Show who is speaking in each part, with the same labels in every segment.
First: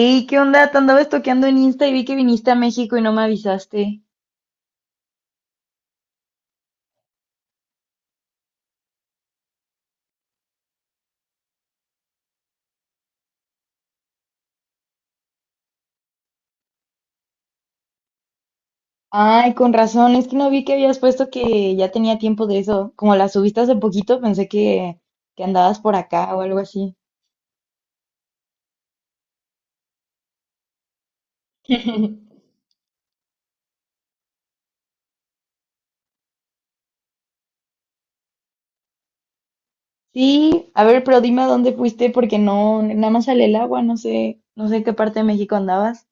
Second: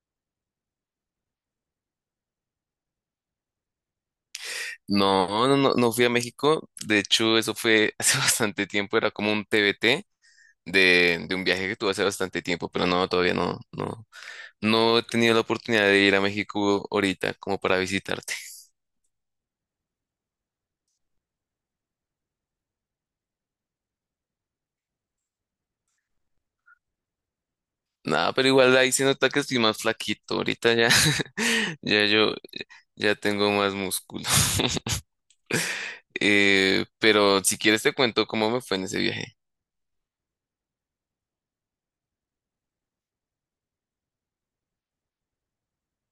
Speaker 1: Ey, ¿qué onda? Te andaba estoqueando en Insta y vi que viniste a México y no me avisaste.
Speaker 2: No, no, no, no fui a México. De hecho, eso fue hace bastante tiempo. Era como un TBT de un viaje que tuve hace bastante tiempo, pero no, todavía no he tenido la oportunidad de ir a México ahorita como para visitarte.
Speaker 1: Ay, con razón, es que no vi que habías puesto que ya tenía tiempo de eso. Como la subiste hace poquito, pensé que andabas por acá o algo así.
Speaker 2: Nada, pero igual ahí se nota que estoy más flaquito. Ahorita ya, ya yo, ya tengo más músculo. Pero si quieres te cuento cómo me fue en ese viaje.
Speaker 1: Sí, a ver, pero dime a dónde fuiste porque no, nada más sale el agua, no sé en qué parte de México andabas.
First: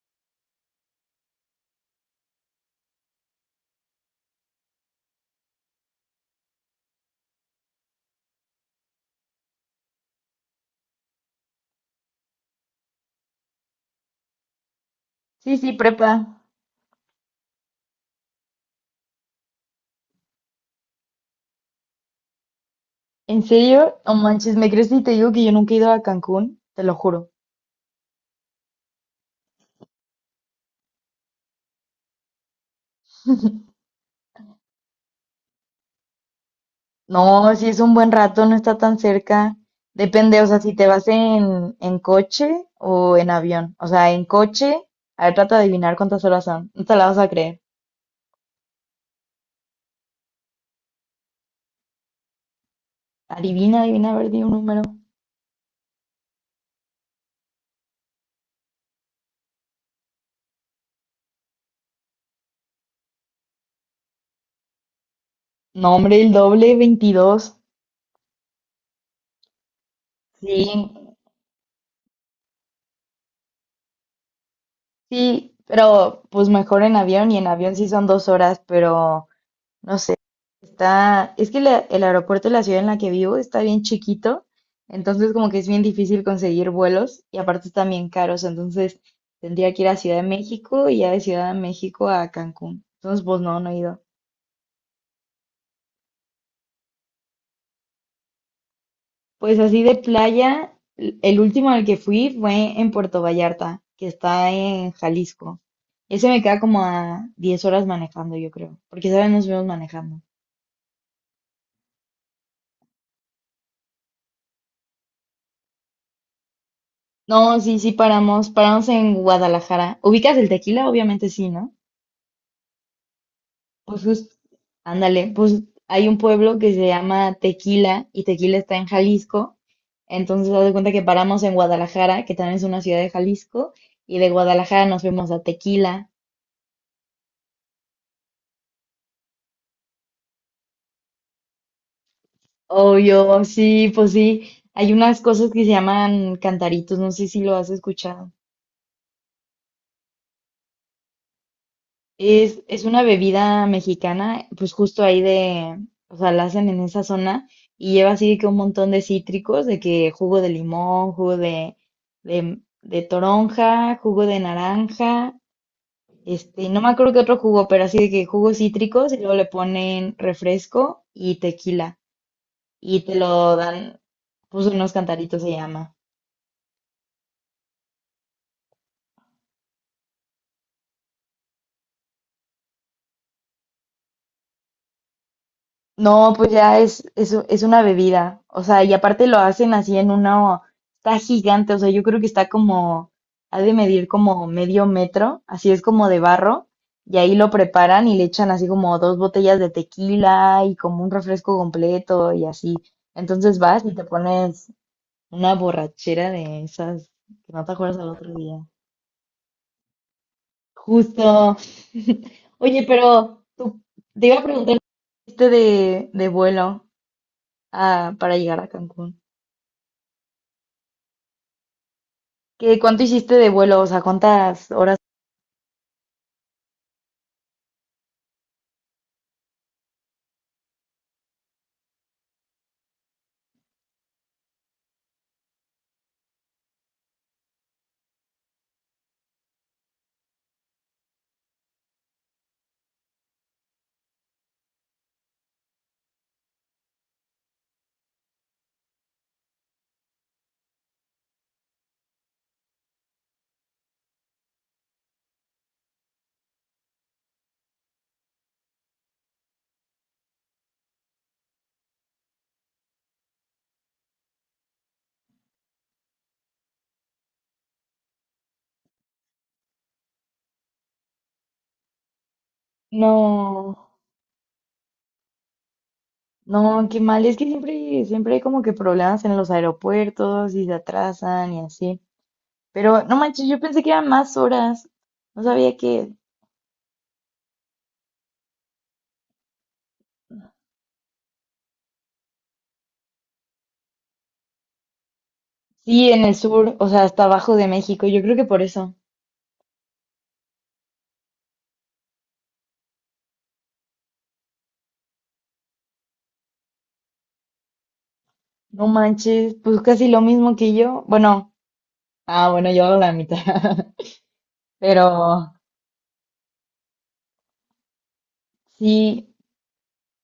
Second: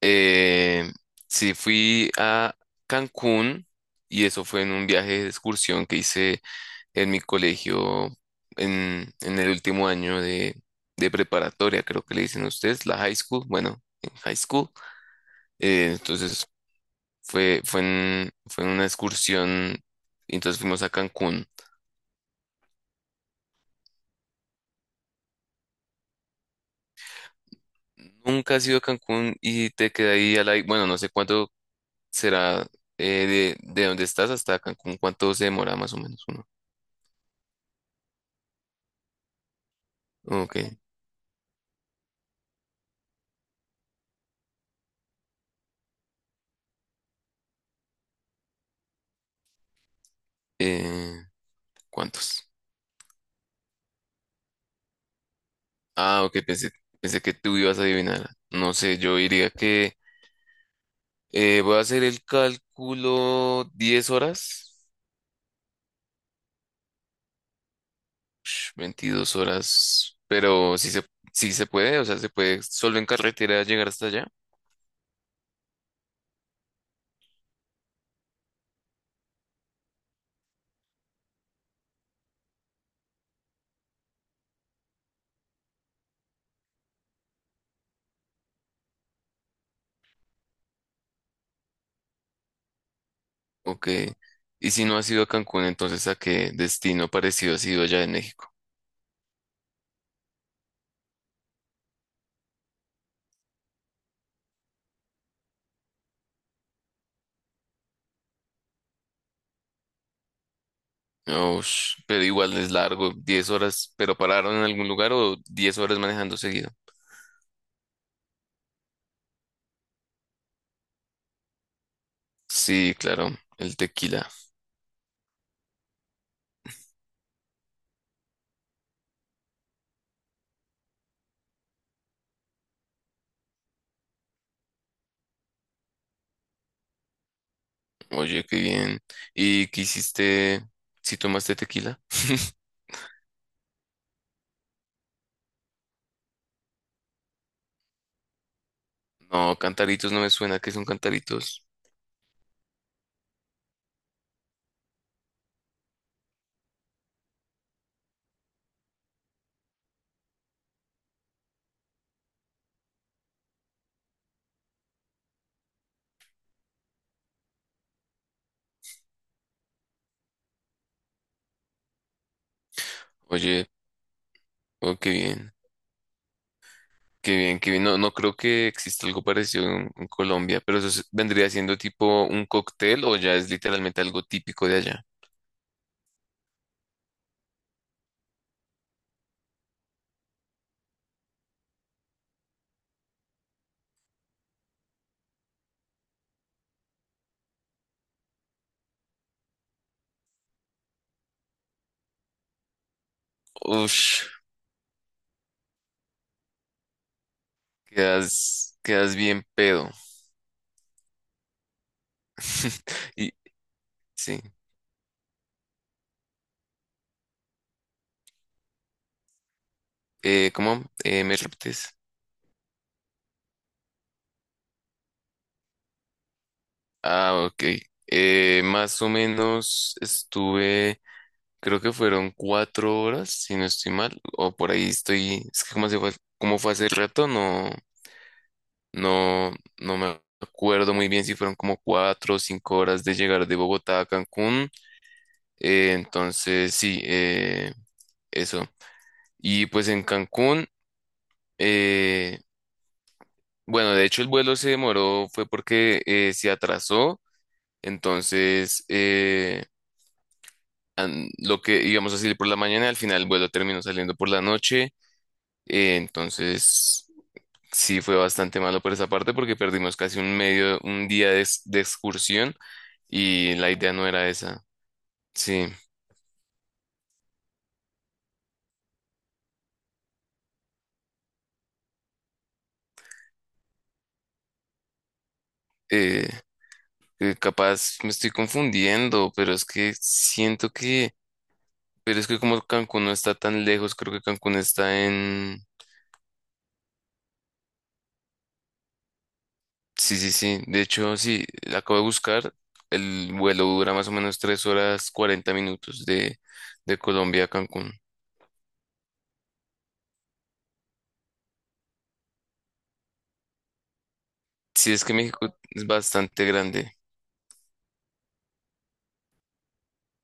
Speaker 2: Eh, sí, fui a Cancún y eso fue en un viaje de excursión que hice en mi colegio, en el último año de preparatoria, creo que le dicen ustedes, la high school, bueno, en high school.
Speaker 1: Sí, sí, prepa.
Speaker 2: Entonces fue en una excursión, y entonces fuimos a Cancún.
Speaker 1: ¿En serio? No manches, ¿me crees si te digo que yo nunca he ido a Cancún? Te lo juro.
Speaker 2: Nunca has ido a Cancún y te queda ahí a la... Bueno, no sé cuánto será de donde estás hasta Cancún, cuánto se demora más o menos uno.
Speaker 1: No, si es un buen rato, no está tan cerca. Depende, o
Speaker 2: Ok.
Speaker 1: sea, si te vas en coche o en avión. O sea, en coche, a ver, trata de adivinar cuántas horas son. No te la vas a creer.
Speaker 2: Eh, ¿Cuántos?
Speaker 1: Adivina, adivina, a ver, di un número.
Speaker 2: Ah, ok, pensé que tú ibas a adivinar. No sé, yo diría que... Voy a hacer el cálculo 10 horas,
Speaker 1: No, hombre, el doble, 22.
Speaker 2: 22 horas,
Speaker 1: Sí,
Speaker 2: sí se puede, o sea, se puede solo en carretera llegar hasta allá.
Speaker 1: sí, pero pues mejor en avión y en avión sí son 2 horas, pero no sé, está, es que el aeropuerto de la ciudad en la que vivo está bien chiquito, entonces como que es bien difícil conseguir vuelos y aparte están bien caros, entonces tendría que ir a Ciudad de México y ya de Ciudad de México a Cancún. Entonces, pues no, no he
Speaker 2: Ok.
Speaker 1: ido.
Speaker 2: Y si no has ido a Cancún, entonces ¿a qué destino parecido has ido allá en México?
Speaker 1: Pues así de playa, el último al que fui fue en Puerto Vallarta, que está en Jalisco. Ese me queda como a 10 horas manejando, yo creo, porque esa vez nos fuimos manejando.
Speaker 2: Ush, pero igual es largo, 10 horas, pero pararon en algún lugar o 10 horas manejando seguido.
Speaker 1: No, sí, sí, paramos en Guadalajara. ¿Ubicas el tequila? Obviamente sí, ¿no?
Speaker 2: Sí, claro, el
Speaker 1: Pues
Speaker 2: tequila.
Speaker 1: justo, ándale, pues hay un pueblo que se llama Tequila y Tequila está en Jalisco. Entonces, haz de cuenta que paramos en Guadalajara, que también es una ciudad de Jalisco, y de Guadalajara nos fuimos a Tequila.
Speaker 2: Oye, qué bien. ¿Y qué hiciste si tomaste tequila?
Speaker 1: Obvio, sí, pues sí, hay unas cosas que se llaman cantaritos, no sé si lo has escuchado.
Speaker 2: No, cantaritos no me suena que son cantaritos.
Speaker 1: Es una bebida mexicana, pues justo ahí de, o sea, la hacen en esa zona y lleva así que un montón de cítricos, de que jugo de limón, jugo de toronja, jugo de naranja, este, no me acuerdo qué otro jugo, pero así de que jugos cítricos y luego le ponen refresco y tequila y te lo
Speaker 2: Oye,
Speaker 1: dan, pues unos
Speaker 2: oh, qué
Speaker 1: cantaritos se
Speaker 2: bien,
Speaker 1: llama.
Speaker 2: qué bien, qué bien. No, no creo que exista algo parecido en Colombia, pero eso es- vendría siendo tipo un cóctel o ya es literalmente algo típico de allá.
Speaker 1: No, pues ya es una bebida. O sea, y aparte lo hacen así en una. Está gigante, o sea, yo creo que está como. Ha de medir como medio metro, así es como de barro. Y ahí lo preparan y le echan así como dos botellas de tequila y como un refresco completo y así. Entonces vas y te
Speaker 2: Ush,
Speaker 1: pones una borrachera de esas que no te acuerdas al otro día.
Speaker 2: quedas bien pedo.
Speaker 1: Justo. Oye,
Speaker 2: Y
Speaker 1: pero tú, te iba
Speaker 2: sí,
Speaker 1: a preguntar este de vuelo ah, para llegar a Cancún.
Speaker 2: ¿cómo? ¿Me repites?
Speaker 1: ¿Qué, cuánto hiciste de vuelo? O sea, ¿cuántas horas?
Speaker 2: Ah, ok. Más o menos estuve, creo que fueron 4 horas, si no estoy mal, o por ahí estoy, es que como fue hace rato, no. No, no me acuerdo muy bien si fueron como 4 o 5 horas de llegar de Bogotá a Cancún. Entonces, sí, eso. Y pues en Cancún, eh, bueno, de hecho el vuelo se demoró, fue porque se atrasó. Entonces, lo que íbamos a salir por la mañana, al final el vuelo terminó saliendo por la noche. Eh, entonces... Sí, fue bastante malo por esa parte porque perdimos un día de, de excursión y la
Speaker 1: No,
Speaker 2: idea no era esa. Sí,
Speaker 1: no, qué mal. Es que siempre hay como que problemas en los aeropuertos y se atrasan y así. Pero no manches, yo pensé que eran más horas. No sabía que...
Speaker 2: eh, capaz me estoy confundiendo, pero es que como Cancún no está tan lejos, creo que Cancún está en...
Speaker 1: Sí, en el sur, o sea, hasta abajo de México. Yo creo que por eso.
Speaker 2: Sí, sí, sí. De hecho, sí, la acabo de buscar. El vuelo dura más o menos 3 horas 40 minutos de Colombia a Cancún.
Speaker 1: No manches, pues casi lo mismo que yo. Bueno, ah, bueno, yo hago la mitad.
Speaker 2: Sí, es que
Speaker 1: Pero
Speaker 2: México es bastante grande.
Speaker 1: sí,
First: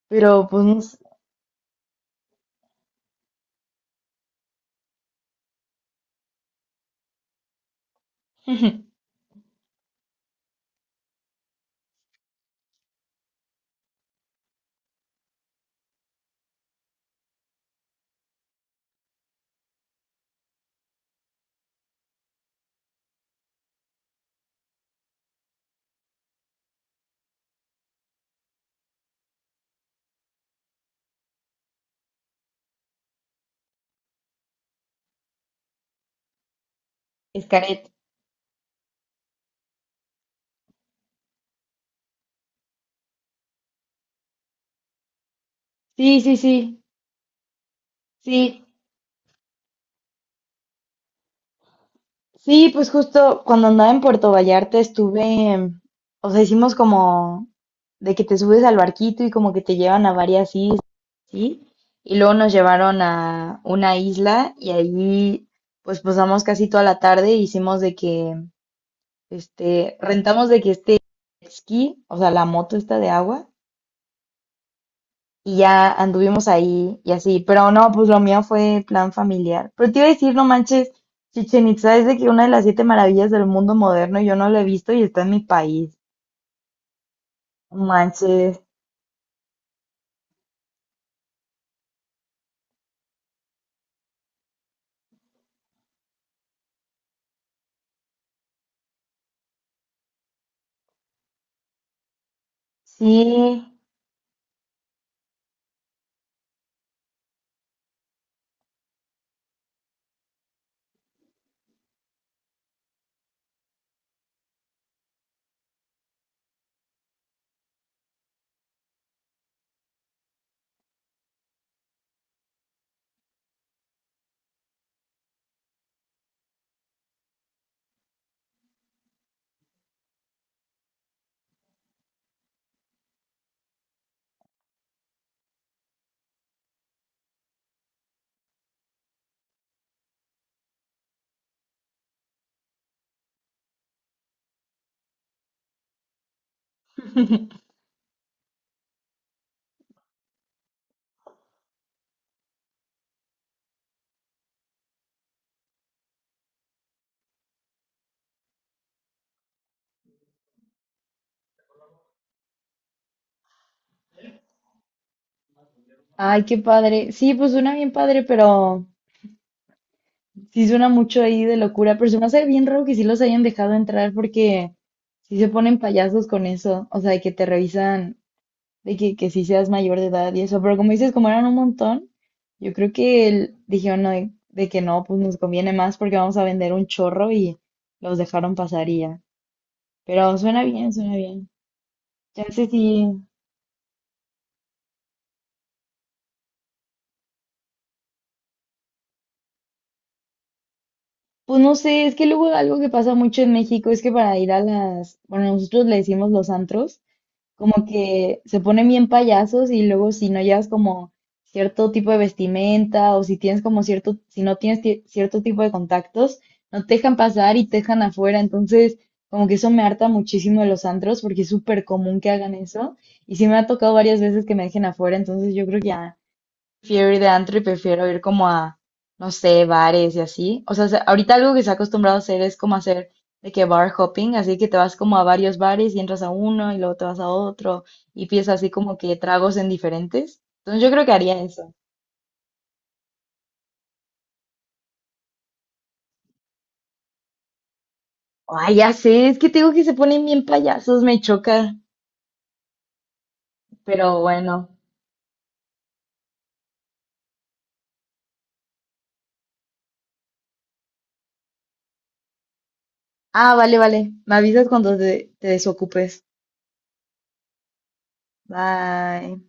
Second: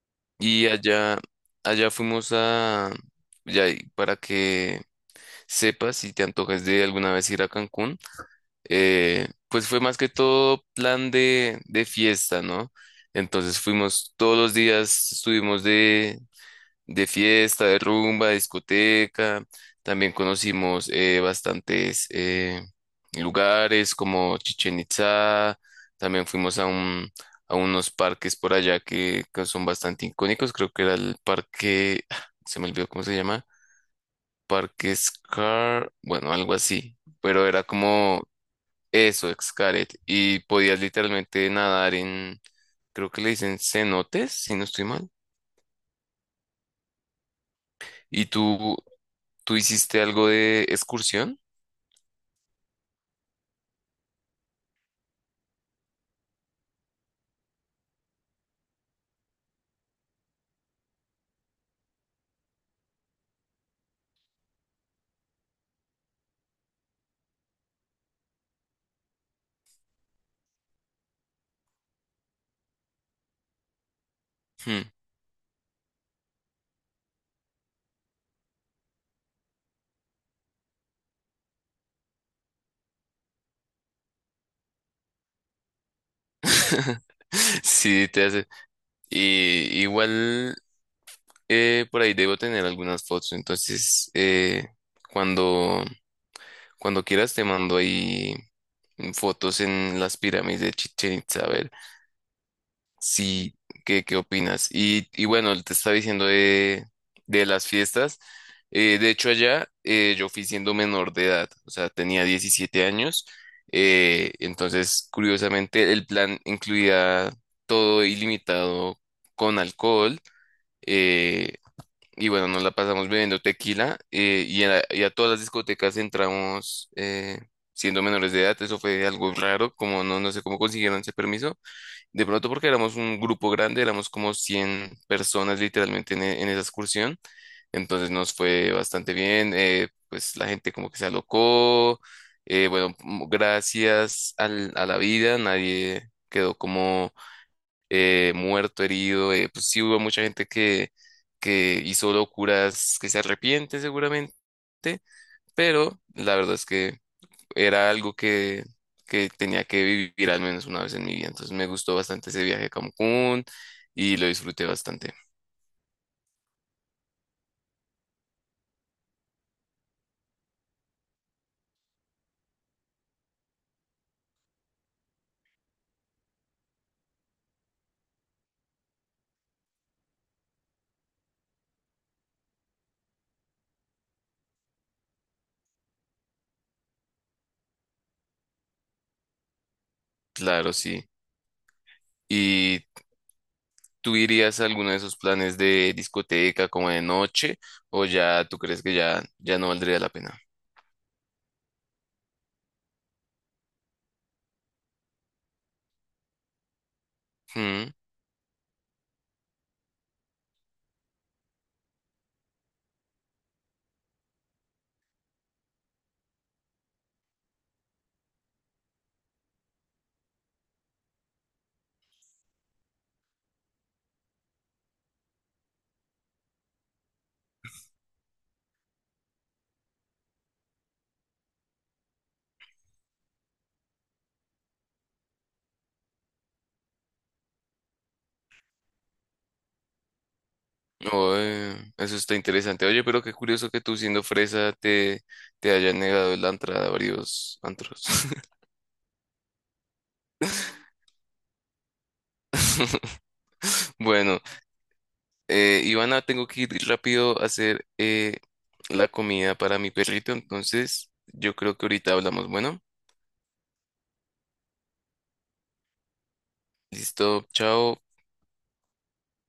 Speaker 1: pero pues
Speaker 2: Y
Speaker 1: no sé.
Speaker 2: allá, allá fuimos a, ya, y para que sepas si te antojas de alguna vez ir a Cancún, pues fue más que todo plan de fiesta, ¿no? Entonces fuimos todos los días, estuvimos de fiesta, de rumba, de discoteca. También conocimos bastantes lugares como Chichen Itza. También fuimos a a unos parques por allá que son bastante icónicos. Creo que era el parque, se me olvidó cómo se llama, Parque Scar, bueno, algo así. Pero era
Speaker 1: Escaret.
Speaker 2: como eso, Xcaret. Y podías literalmente nadar en, creo que le dicen cenotes, si no estoy mal.
Speaker 1: Sí, sí, sí.
Speaker 2: ¿Y
Speaker 1: Sí,
Speaker 2: tú ¿Tú hiciste algo de excursión?
Speaker 1: sí, pues justo cuando andaba en Puerto Vallarta estuve, o sea, hicimos como de que te subes al barquito y como que te llevan a varias islas, ¿sí? Y luego nos llevaron a una isla y ahí pues pasamos casi toda la tarde, e hicimos de que, este, rentamos de que este jet ski, o sea, la moto esta de agua,
Speaker 2: Hmm.
Speaker 1: y ya anduvimos ahí y así, pero no, pues lo mío fue plan familiar. Pero te iba a decir, no manches, Chichen Itza es de que una de las siete maravillas del mundo moderno, yo no lo he visto y está en mi país. No
Speaker 2: Sí, te hace.
Speaker 1: manches,
Speaker 2: Y igual por ahí debo tener algunas fotos. Entonces, cuando, cuando quieras te mando ahí fotos en las pirámides de Chichén Itzá.
Speaker 1: sí,
Speaker 2: Sí, ¿qué, qué opinas? Y bueno, te estaba diciendo de las fiestas. De hecho, allá yo fui siendo menor de edad, o sea, tenía 17 años. Entonces, curiosamente, el plan incluía todo ilimitado con alcohol. eh, y bueno, nos la pasamos bebiendo tequila y a todas las discotecas entramos siendo menores de edad. Eso fue algo raro, como no, no sé cómo consiguieron ese permiso de pronto porque éramos un grupo grande, éramos como 100 personas literalmente en, en esa excursión. Entonces nos fue bastante bien. Pues la gente como que se alocó. Bueno, gracias a la vida, nadie quedó como muerto, herido. Pues sí hubo mucha gente que hizo locuras que se arrepiente seguramente, pero la verdad es que era algo que tenía que vivir al menos una vez en mi vida. Entonces me gustó bastante ese viaje a Cancún y lo disfruté bastante.
Speaker 1: ay, qué padre. Sí, pues suena bien padre, pero sí suena mucho ahí de locura, pero se me hace bien raro que sí los hayan dejado entrar porque sí se ponen payasos con eso, o sea, de que te revisan. De que si seas mayor de edad y eso, pero como dices, como eran un montón, yo creo que el- dijeron no, de que no, pues nos conviene más porque vamos a vender un chorro y los dejaron pasar y ya. Pero suena
Speaker 2: Claro,
Speaker 1: bien,
Speaker 2: sí.
Speaker 1: suena bien. Ya sé
Speaker 2: ¿Y
Speaker 1: si,
Speaker 2: tú irías a alguno de esos planes de discoteca como de noche o ya tú crees que ya, ya no valdría la pena?
Speaker 1: pues no sé, es que luego algo que pasa mucho en México es que para ir a las, bueno, nosotros le decimos los antros, como
Speaker 2: Mm,
Speaker 1: que se ponen bien payasos y luego si no llevas como cierto tipo de vestimenta o si tienes como cierto, si no tienes cierto tipo de contactos, no te dejan pasar y te dejan afuera. Entonces, como que eso me harta muchísimo de los antros porque es súper común que hagan eso. Y sí me ha tocado varias veces que me dejen afuera, entonces yo creo que ya prefiero ir de antro y prefiero ir como a, no sé, bares y así. O sea, se- ahorita algo que se ha acostumbrado a hacer es como hacer de que bar hopping, así que te vas como a varios bares y entras a uno y luego te vas a otro y pides así como que tragos en diferentes. Entonces yo creo que haría eso.
Speaker 2: oe, eso está interesante. Oye, pero qué curioso que tú siendo fresa te, te hayan negado la entrada a varios antros.
Speaker 1: Ay, ya sé, es que te digo que se ponen bien payasos, me choca, pero
Speaker 2: Bueno.
Speaker 1: bueno.
Speaker 2: Ivana, tengo que ir rápido a hacer la comida para mi perrito, entonces yo creo que ahorita hablamos. Bueno,
Speaker 1: Ah, vale, vale. Me avisas cuando te desocupes.
Speaker 2: listo, chao.
Speaker 1: Bye.